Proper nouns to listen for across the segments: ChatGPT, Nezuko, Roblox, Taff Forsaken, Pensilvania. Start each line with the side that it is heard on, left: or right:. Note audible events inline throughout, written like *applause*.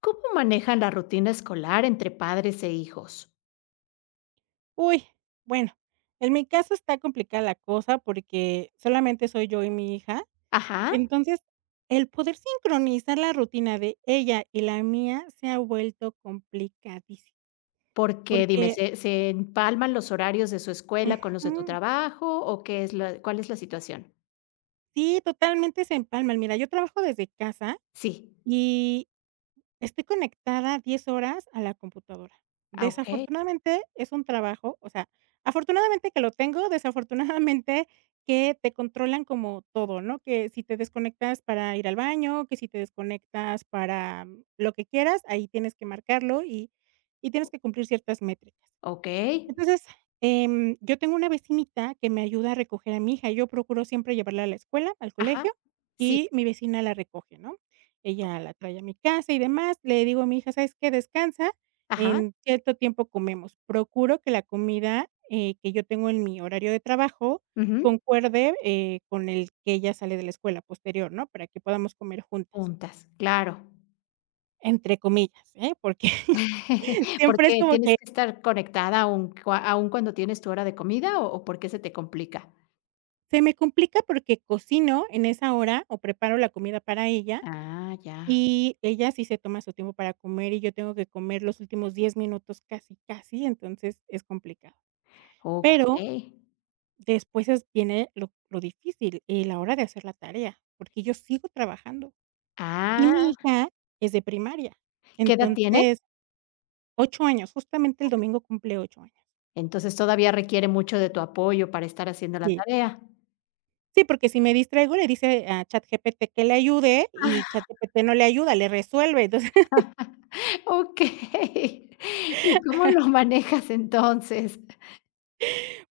left: ¿Cómo manejan la rutina escolar entre padres e hijos?
right: Uy, bueno, en mi caso está complicada la cosa porque solamente soy yo y mi hija.
left: Ajá,
right: Entonces, el poder sincronizar la rutina de ella y la mía se ha vuelto complicadísimo,
left: porque dime,
right: porque
left: ¿se empalman los horarios de su escuela con los de tu
right: ujú,
left: trabajo o qué es la cuál es la situación?
right: sí, totalmente se empalman. Mira, yo trabajo desde casa
left: Sí.
right: y estoy conectada 10 horas a la computadora.
left: Ah, okey,
right: Desafortunadamente, es un trabajo, o sea, afortunadamente que lo tengo, desafortunadamente *laughs* que te controlan como todo, ¿no? Que si te desconectas para ir al baño, que si te desconectas para lo que quieras, ahí tienes que marcarlo y tienes que cumplir ciertas métricas.
left: okey.
right: Entonces, yo tengo una vecinita que me ayuda a recoger a mi hija. Yo procuro siempre llevarla a la escuela, al
left: Ajá.
right: colegio,
left: Sí,
right: y mi vecina la recoge, ¿no? Ella la trae a mi casa y demás. Le digo a mi hija: ¿sabes qué? Descansa,
left: ajá.
right: en cierto tiempo comemos. Procuro que la comida que yo tengo en mi horario de trabajo
left: Ujú.
right: concuerde con el que ella sale de la escuela posterior, ¿no? Para que podamos comer juntas,
left: Juntas, claro.
right: entre comillas, ¿eh? Porque *laughs*
left: *laughs*
right: siempre es
left: ¿Porque
right: como
left: tienes
right: que
left: que estar conectada aún, cua aun cuando tienes tu hora de comida o por qué se te complica?
right: se me complica porque cocino en esa hora o preparo la comida para ella
left: Ah, ya.
right: y ella sí se toma su tiempo para comer y yo tengo que comer los últimos 10 minutos, casi, casi, entonces es complicado. Pero
left: Okey.
right: después viene lo difícil, la hora de hacer la tarea, porque yo sigo trabajando y mi
left: Ah,
right: hija es de primaria,
left: ¿qué edad tiene?
right: entonces 8 años, justamente el domingo cumple 8 años.
left: Entonces, todavía requiere mucho de tu apoyo para estar haciendo la
right: Sí.
left: tarea.
right: Sí, porque si me distraigo le dice a ChatGPT que le ayude y
left: *laughs*
right: ChatGPT no le ayuda, le resuelve. *laughs* Entonces
left: Okey. *laughs* ¿Y cómo lo manejas entonces?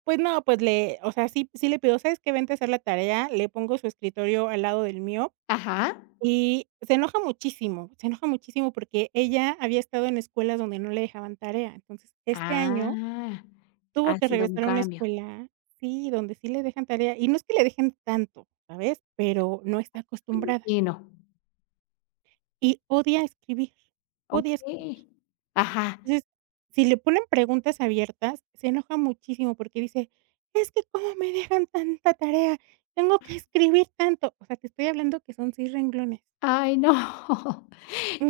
right: pues no, pues le, o sea, sí le pido: "¿Sabes qué? Vente a hacer la tarea". Le pongo su escritorio al lado del mío
left: Ajá.
right: y se enoja muchísimo porque ella había estado en escuelas donde no le dejaban tarea. Entonces, este año
left: Ah,
right: tuvo
left: ha
right: que
left: sido un
right: regresar a una
left: cambio,
right: escuela, sí, donde sí le dejan tarea, y no es que le dejen tanto, ¿sabes? Pero no está
left: me
right: acostumbrada
left: imagino.
right: y odia escribir, odia escribir.
left: Okey. Ajá.
right: Entonces, si le ponen preguntas abiertas, se enoja muchísimo porque dice: "Es que, ¿cómo me dejan tanta tarea? Tengo que escribir tanto". O sea, te estoy hablando que son 6 renglones.
left: Ay, no. *laughs*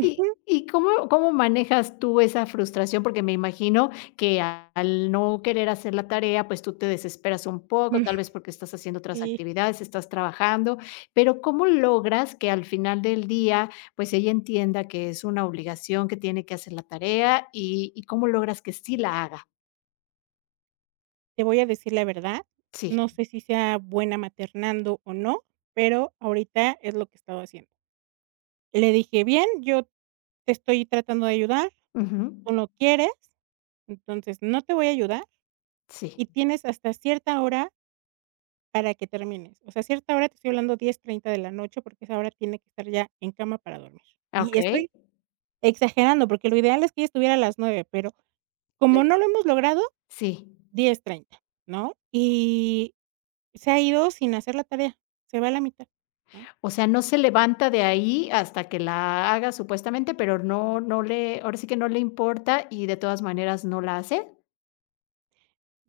left: ¿Y y cómo manejas tú esa frustración? Porque me imagino que al no querer hacer la tarea, pues tú te desesperas un poco,
right: Mm,
left: tal vez porque estás haciendo otras
right: sí,
left: actividades, estás trabajando, pero ¿cómo logras que al final del día, pues ella entienda que es una obligación, que tiene que hacer la tarea y cómo logras que sí la haga?
right: te voy a decir la verdad,
left: Sí.
right: no sé si sea buena maternando o no, pero ahorita es lo que he estado haciendo. Le dije: "Bien, yo te estoy tratando de ayudar,
left: Ujú.
right: tú no quieres, entonces no te voy a ayudar
left: Sí.
right: y tienes hasta cierta hora para que termines. O sea, a cierta hora, te estoy hablando 10:30 de la noche, porque a esa hora tiene que estar ya en cama para dormir.
left: Ah,
right: Y
left: okey.
right: estoy exagerando, porque lo ideal es que ella estuviera a las 9, pero como no lo hemos logrado,
left: Sí.
right: 10:30, ¿no? Y se ha ido sin hacer la tarea, se va a la mitad, ¿no?
left: O sea, no se levanta de ahí hasta que la haga supuestamente, pero no le ahora sí que no le importa y de todas maneras no la hace.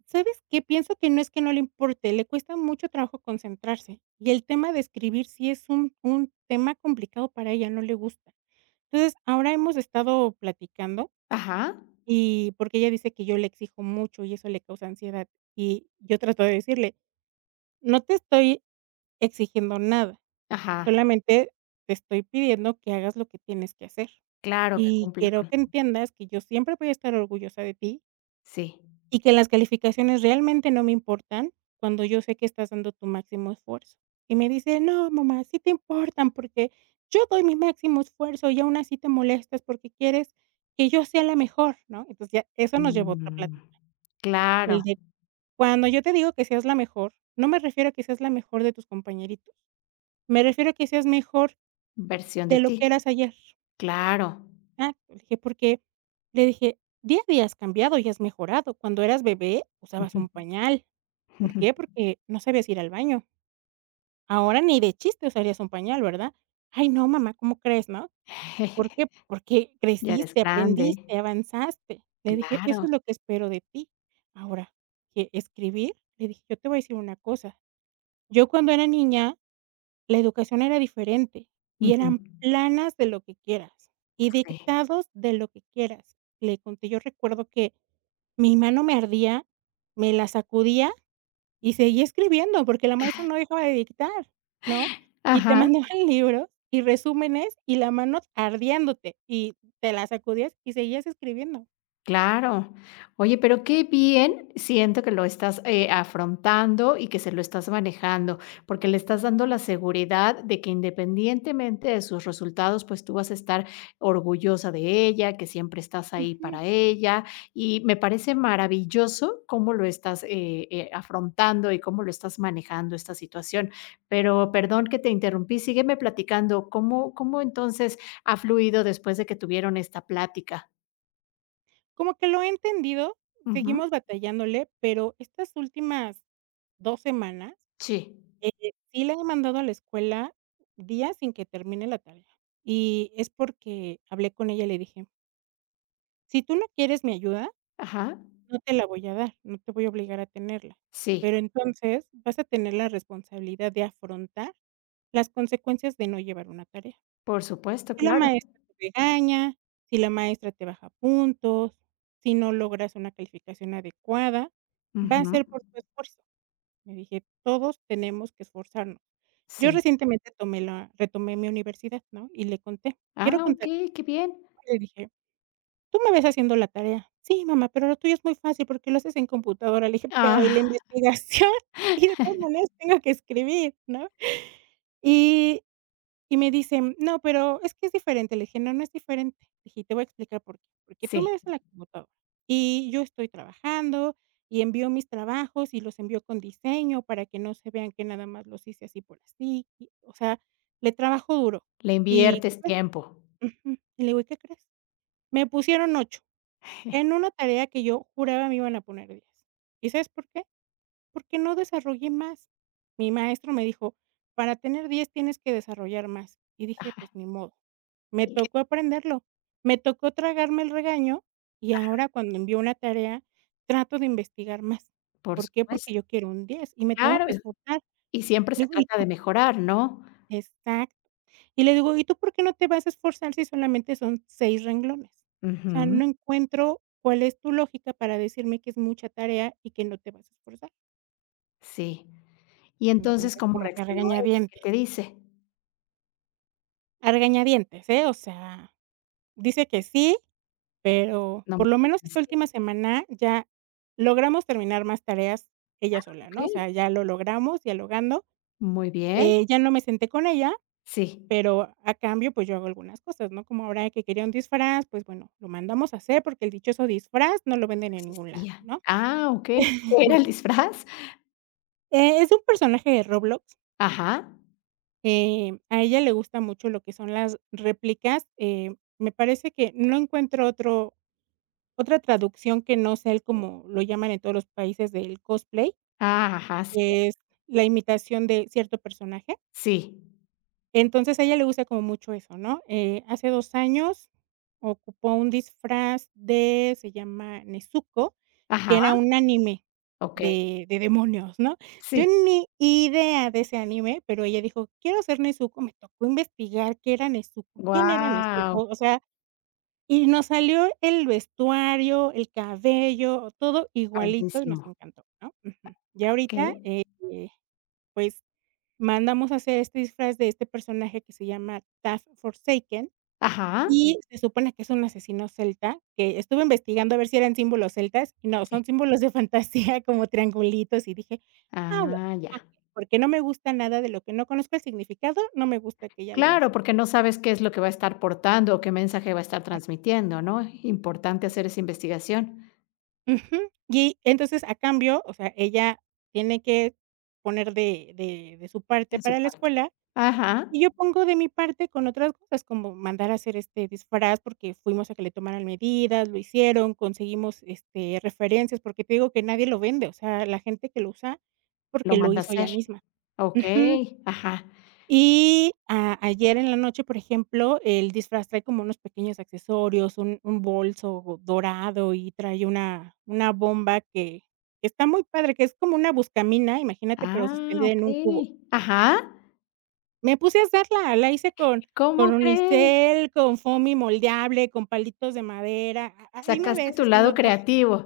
right: ¿Sabes qué? Pienso que no es que no le importe, le cuesta mucho trabajo concentrarse, y el tema de escribir sí es un tema complicado para ella, no le gusta. Entonces, ahora hemos estado platicando
left: Ajá,
right: y porque ella dice que yo le exijo mucho y eso le causa ansiedad. Y yo trato de decirle: "No te estoy exigiendo nada,
left: ajá,
right: solamente te estoy pidiendo que hagas lo que tienes que hacer.
left: claro que
right: Y
left: cumpla
right: quiero
left: con
right: que entiendas que yo siempre voy a estar orgullosa de ti
left: sí.
right: y que las calificaciones realmente no me importan cuando yo sé que estás dando tu máximo esfuerzo". Y me dice: "No, mamá, sí te importan porque yo doy mi máximo esfuerzo y aún así te molestas porque quieres que yo sea la mejor", ¿no? Entonces ya eso nos llevó a otra
left: Mm,
right: plática.
left: claro,
right: El de cuando yo te digo que seas la mejor, no me refiero a que seas la mejor de tus compañeritos, me refiero a que seas mejor
left: versión de
right: de lo
left: ti,
right: que eras ayer.
left: claro.
right: Ah, le dije, porque le dije: "Día a día has cambiado y has mejorado. Cuando eras bebé usabas
left: Ujú,
right: un pañal. ¿Por
left: ujú.
right: qué? Porque no sabías ir al baño. Ahora ni de chiste usarías un pañal, ¿verdad?". "Ay, no, mamá, ¿cómo crees?", ¿no? "¿Por qué?".
left: *laughs*
right: "Porque
left: Ya eres
right: creciste,
left: grande,
right: aprendiste, avanzaste". Le dije: "Eso
left: claro.
right: es lo que espero de ti". Ahora, que escribir, le dije: "Yo te voy a decir una cosa. Yo cuando era niña, la educación era diferente y
left: Ujú,
right: eran planas de lo que quieras y
left: sí.
right: dictados de lo que quieras". Le conté, yo recuerdo que mi mano me ardía, me la sacudía y seguía escribiendo porque la maestra no dejaba de dictar, ¿no? Y te
left: Ajá.
right: mandaban *laughs* libros y resúmenes y la mano ardiéndote y te la sacudías y seguías escribiendo.
left: Claro. Oye, pero qué bien siento que lo estás, afrontando y que se lo estás manejando, porque le estás dando la seguridad de que independientemente de sus resultados, pues tú vas a estar orgullosa de ella, que siempre estás ahí
right: Ujú.
left: para ella, y me parece maravilloso cómo lo estás, afrontando y cómo lo estás manejando esta situación. Pero perdón que te interrumpí, sígueme platicando, ¿cómo entonces ha fluido después de que tuvieron esta plática?
right: Como que lo he entendido,
left: Ujú.
right: seguimos batallándole, pero estas últimas 2 semanas,
left: Sí,
right: eh, sí la he mandado a la escuela días sin que termine la tarea, y es porque hablé con ella y le dije: "Si tú no quieres mi ayuda,
left: ajá,
right: no te la voy a dar, no te voy a obligar a tenerla,
left: sí,
right: pero entonces vas a tener la responsabilidad de afrontar las consecuencias de no llevar una tarea.
left: por supuesto,
right: Si la
left: claro.
right: maestra te regaña, si la maestra te baja puntos, si no logras una calificación adecuada, va a
left: Ujú,
right: ser por tu esfuerzo". Me dije: "Todos tenemos que esforzarnos". Yo
left: sí.
right: recientemente tomé la, retomé mi universidad, ¿no? Y le conté. Quiero
left: Ah,
right: contarte
left: okey, qué bien.
right: que le dije: "Tú me ves haciendo la tarea". "Sí, mamá, pero lo tuyo es muy fácil porque lo haces en computadora". Le dije: "Pero, ¿y
left: Ah,
right: la investigación? *laughs* Y de todas maneras tengo que escribir", ¿no? Y y me dicen: "No, pero es que es diferente". Le dije: "No, no es diferente". Le dije: te voy a explicar por qué. Porque tú
left: sí,
right: me ves en la computadora y yo estoy trabajando y envío mis trabajos y los envío con diseño para que no se vean que nada más los hice así por así, y, o sea, le trabajo duro".
left: le
right: ¿Y qué
left: inviertes
right: crees?
left: tiempo.
right: Ujú. Y le digo: "¿Y qué crees? Me pusieron 8 en
left: *laughs*
right: una tarea que yo juraba me iban a poner 10. ¿Y sabes por qué? Porque no desarrollé más. Mi maestro me dijo: 'Para tener 10 tienes que desarrollar más'". Y dije:
left: Ajá,
right: "Pues ni modo". Me
left: y que
right: tocó aprenderlo. Me tocó tragarme el regaño, y ahora cuando envío una tarea, trato de investigar más.
left: por
right: ¿Por qué? Porque
left: supuesto,
right: yo quiero un 10 y me tengo
left: claro,
right: que esforzar.
left: y siempre
right: Le
left: se
right: digo: "¿Y
left: trata de
right: tú?".
left: mejorar, ¿no?
right: Exacto. Y le digo: "¿Y tú por qué no te vas a esforzar si solamente son 6 renglones? O sea,
left: Ujú,
right: no encuentro cuál es tu lógica para decirme que es mucha tarea y que no te vas a esforzar".
left: sí. Y entonces,
right: Entonces,
left: ¿cómo
right: como que
left: reaccionó ella? ¿Qué te dice?
right: a regañadientes, ¿eh? O sea, dice que sí, pero
left: No me
right: por lo menos esta
left: convencía,
right: última semana ya logramos terminar más tareas ella sola,
left: ¿ok?
right: ¿no? O sea, ya lo logramos dialogando,
left: Muy bien.
right: ya no me senté con ella,
left: Sí,
right: pero a cambio, pues, yo hago algunas cosas, ¿no? Como ahora que quería un disfraz, pues, bueno, lo mandamos a hacer porque el dichoso disfraz no lo
left: no
right: venden en ningún lado,
left: existía.
right: ¿no?
left: Ah, okey, ¿era el
right: *laughs*
left: disfraz?
right: Es un personaje de Roblox.
left: Ajá.
right: A ella le gusta mucho lo que son las réplicas, me parece que no encuentro otro otra traducción que no sea el como lo llaman en todos los países del cosplay,
left: Ah, ajá, sí,
right: que es la imitación de cierto personaje.
left: sí.
right: Entonces, a ella le gusta como mucho eso, ¿no? Hace 2 años ocupó un disfraz de, se llama Nezuko,
left: Ajá,
right: que era un anime
left: okey,
right: de demonios, ¿no?
left: sí.
right: Yo ni idea de ese anime, pero ella dijo: "Quiero ser Nezuko", me tocó investigar qué era Nezuko, quién era
left: Guau,
right: Nezuko, o sea, y nos salió el vestuario, el cabello, todo igualito y nos
left: padrísimo.
right: encantó, ¿no? Ujú. Ya
left: Okey.
right: ahorita, pues mandamos a hacer este disfraz de este personaje que se llama Taff Forsaken,
left: Ajá,
right: y se supone que es un asesino celta, que estuve investigando a ver si eran símbolos celtas, y no,
left: sí.
right: son símbolos de *laughs* fantasía como triangulitos, y dije: "Ah, bueno,
left: Ah, ya.
right: okey", porque no me gusta nada de lo que no conozco el significado, no me gusta que ella lo
left: Claro,
right: use.
left: porque no sabes qué es lo que va a estar portando o qué mensaje va a estar transmitiendo, ¿no? Importante hacer esa investigación
right: Ujú. Y entonces, a cambio, o sea, ella tiene que poner de su parte
left: en su
right: para la
left: parte.
right: escuela.
left: Ajá,
right: Y yo pongo de mi parte con otras cosas, como mandar a hacer este disfraz, porque fuimos a que le tomaran medidas, lo hicieron, conseguimos, este, referencias, porque te digo que nadie lo vende, o sea, la gente que lo usa,
left: lo
right: porque lo
left: manda a
right: hizo ella
left: hacer.
right: misma. Ujú.
left: Okey, ajá.
right: Y a ayer en la noche, por ejemplo, el disfraz trae como unos pequeños accesorios, un bolso dorado y trae una bomba que está muy padre, que es como una buscamina, imagínate, pero
left: Ah,
right: suspendida en un cubo.
left: okey. Ajá,
right: Me puse a hacerla, la hice con
left: ¿cómo crees?
right: unicel, con foamy moldeable, con palitos de madera, a ahí me
left: Sacaste
right: ves
left: tu lado
right: haciendo ta *laughs*
left: creativo,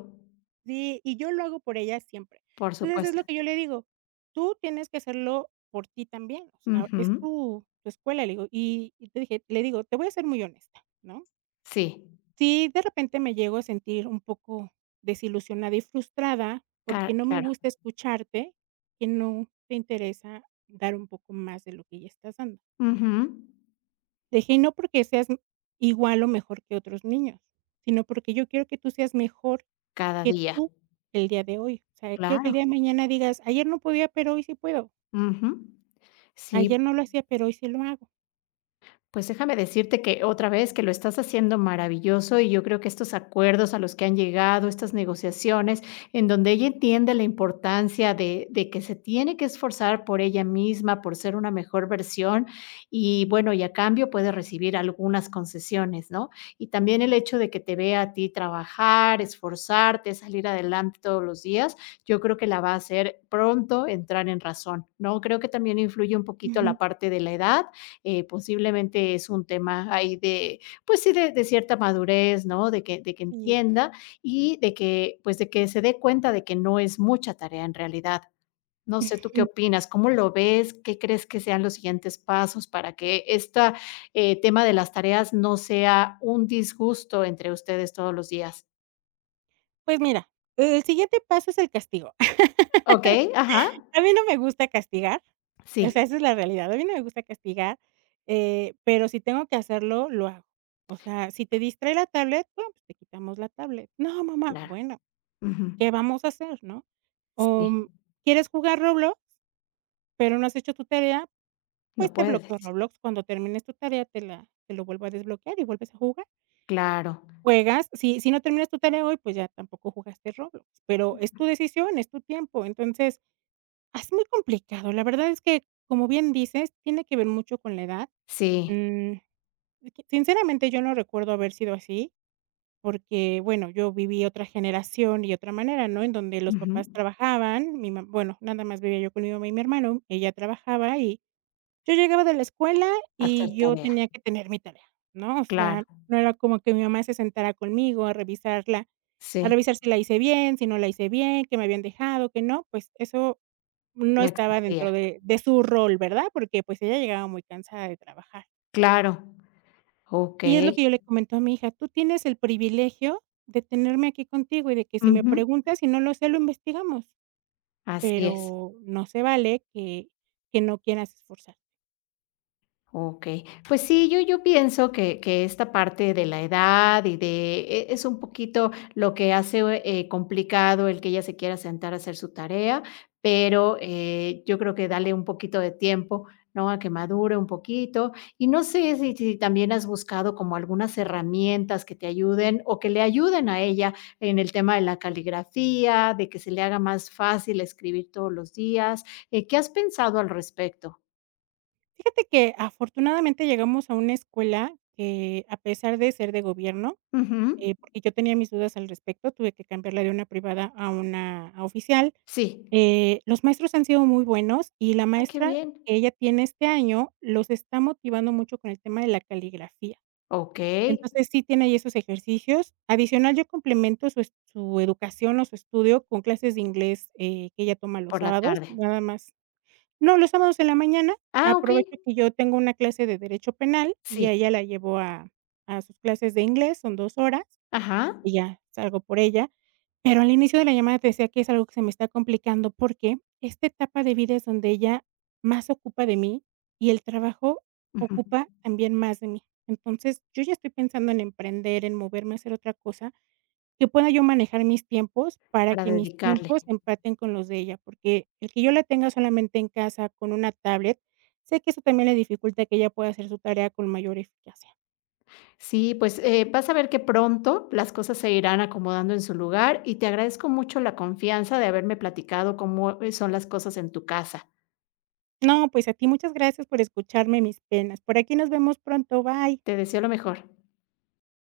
right: sí, y yo lo hago por ella siempre.
left: por
right: Entonces, es lo
left: supuesto.
right: que yo le digo: "Tú tienes que hacerlo por ti también, o sea, es
left: Ujú,
right: tu escuela", le digo, y te dije le digo: "Te voy a ser muy honesta", ¿no?
left: sí,
right: Si de repente me llego a sentir un poco desilusionada y frustrada,
left: ca
right: porque no me
left: claro.
right: gusta escucharte que no te interesa dar un poco más de lo que ya estás dando.
left: Ujú,
right: Dije: "Y no porque seas igual o mejor que otros niños, sino porque yo quiero que tú seas mejor
left: cada
right: que
left: día,
right: tú el día de hoy". O sea, quiero que
left: claro.
right: el día de mañana digas: "Ayer no podía, pero hoy sí puedo.
left: Ujú. Sí,
right: Ayer no lo hacía, pero hoy sí lo hago".
left: pues déjame decirte que otra vez que lo estás haciendo maravilloso y yo creo que estos acuerdos a los que han llegado, estas negociaciones, en donde ella entiende la importancia de que se tiene que esforzar por ella misma, por ser una mejor versión y bueno, y a cambio puede recibir algunas concesiones, ¿no? Y también el hecho de que te vea a ti trabajar, esforzarte, salir adelante todos los días, yo creo que la va a hacer pronto entrar en razón, ¿no? Creo que también influye un poquito la
right: Ujú.
left: parte de la edad posiblemente es un tema ahí de, pues sí, de cierta madurez, ¿no? De que
right: Sí.
left: entienda y de que, pues de que se dé cuenta de que no es mucha tarea en realidad. No sé, ¿tú
right: *laughs*
left: qué
right: Ujú.
left: opinas? ¿Cómo lo ves? ¿Qué crees que sean los siguientes pasos para que este tema de las tareas no sea un disgusto entre ustedes todos los días?
right: Pues mira, el siguiente paso es el castigo. *laughs*
left: Ok, ajá.
right: A mí no me gusta castigar, o
left: Sí,
right: sea, esa es la realidad. A mí no me gusta castigar, pero si tengo que hacerlo, lo hago. O sea, si te distrae la tablet, bueno, pues te quitamos la tablet. "No, mamá".
left: claro.
right: Bueno.
left: Ujú.
right: ¿Qué vamos a hacer?, ¿no?
left: Sí,
right: O, ¿quieres jugar Roblox, pero no has hecho tu tarea?
left: no
right: Pues te bloqueo
left: puedes.
right: Roblox, cuando termines tu tarea te lo vuelvo a desbloquear y vuelves a jugar.
left: Claro.
right: Juegas, si no terminas tu tarea hoy, pues ya tampoco jugaste Roblox, pero es
left: Ujú.
right: tu decisión, es tu tiempo. Entonces, es muy complicado. La verdad es que, como bien dices, tiene que ver mucho con la edad.
left: Sí.
right: Mm, Sinceramente, yo no recuerdo haber sido así. Porque, bueno, yo viví otra generación y otra manera, ¿no? En donde los papás
left: Ujú.
right: trabajaban, mi mam bueno, nada más vivía yo con mi mamá y mi hermano, ella trabajaba y yo llegaba de la escuela
left: Hacer
right: y yo
left: tarea.
right: tenía que tener mi tarea, ¿no? O
left: Claro.
right: sea, no era como que mi mamá se sentara conmigo a revisarla, a
left: Sí,
right: revisar si la hice bien, si no la hice bien, que me habían dejado, que no, pues eso no
left: no
right: estaba
left: existía.
right: dentro de su rol, ¿verdad? Porque, pues, ella llegaba muy cansada de trabajar.
left: Claro,
right: Y
left: okey.
right: es lo que yo le comento a mi hija: "Tú tienes el privilegio de tenerme aquí contigo y de que si me
left: Ujú,
right: preguntas y no lo sé, lo investigamos,
left: así es.
right: pero no se vale que no quieras esforzarte".
left: Okey. Pues sí, yo pienso que esta parte de la edad y de e es un poquito lo que hace, complicado el que ella se quiera sentar a hacer su tarea, pero, yo creo que dale un poquito de tiempo, ¿no?, a que madure un poquito. Y no sé si también has buscado como algunas herramientas que te ayuden o que le ayuden a ella en el tema de la caligrafía, de que se le haga más fácil escribir todos los días, ¿qué has pensado al respecto?
right: Fíjate que afortunadamente llegamos a una escuela que, a pesar de ser de gobierno,
left: Ujú.
right: porque yo tenía mis dudas al respecto, tuve que cambiarla de una privada a una a oficial,
left: Sí.
right: los maestros han sido muy buenos y la
left: Ah, qué
right: maestra
left: bien.
right: que ella tiene este año los está motivando mucho con el tema de la caligrafía.
left: Okey,
right: Entonces, sí tiene ahí esos ejercicios. Adicional, yo complemento su es su educación o su estudio con clases de inglés, que ella toma los
left: por la
right: sábados,
left: tarde.
right: nada más. No, los sábados en la mañana,
left: Ah, okey.
right: aprovecho que yo tengo una clase de derecho penal y
left: Sí.
right: a ella la llevo a sus clases de inglés, son 2 horas
left: Ajá.
right: y ya salgo por ella. Pero al inicio de la llamada te decía que es algo que se me está complicando, porque esta etapa de vida es donde ella más se ocupa de mí y el trabajo
left: Ujú.
right: ocupa también más de mí. Entonces, yo ya estoy pensando en emprender, en moverme a hacer otra cosa, que pueda yo manejar mis tiempos para
left: Para
right: que mis
left: dedicarle.
right: tiempos empaten con los de ella, porque el que yo la tenga solamente en casa con una tablet, sé que eso también le dificulta que ella pueda hacer su tarea con mayor eficacia.
left: Sí, pues, vas a ver que pronto las cosas se irán acomodando en su lugar y te agradezco mucho la confianza de haberme platicado cómo, son las cosas en tu casa.
right: No, pues a ti muchas gracias por escucharme mis penas. Por aquí nos vemos pronto, bye.
left: Te deseo lo mejor.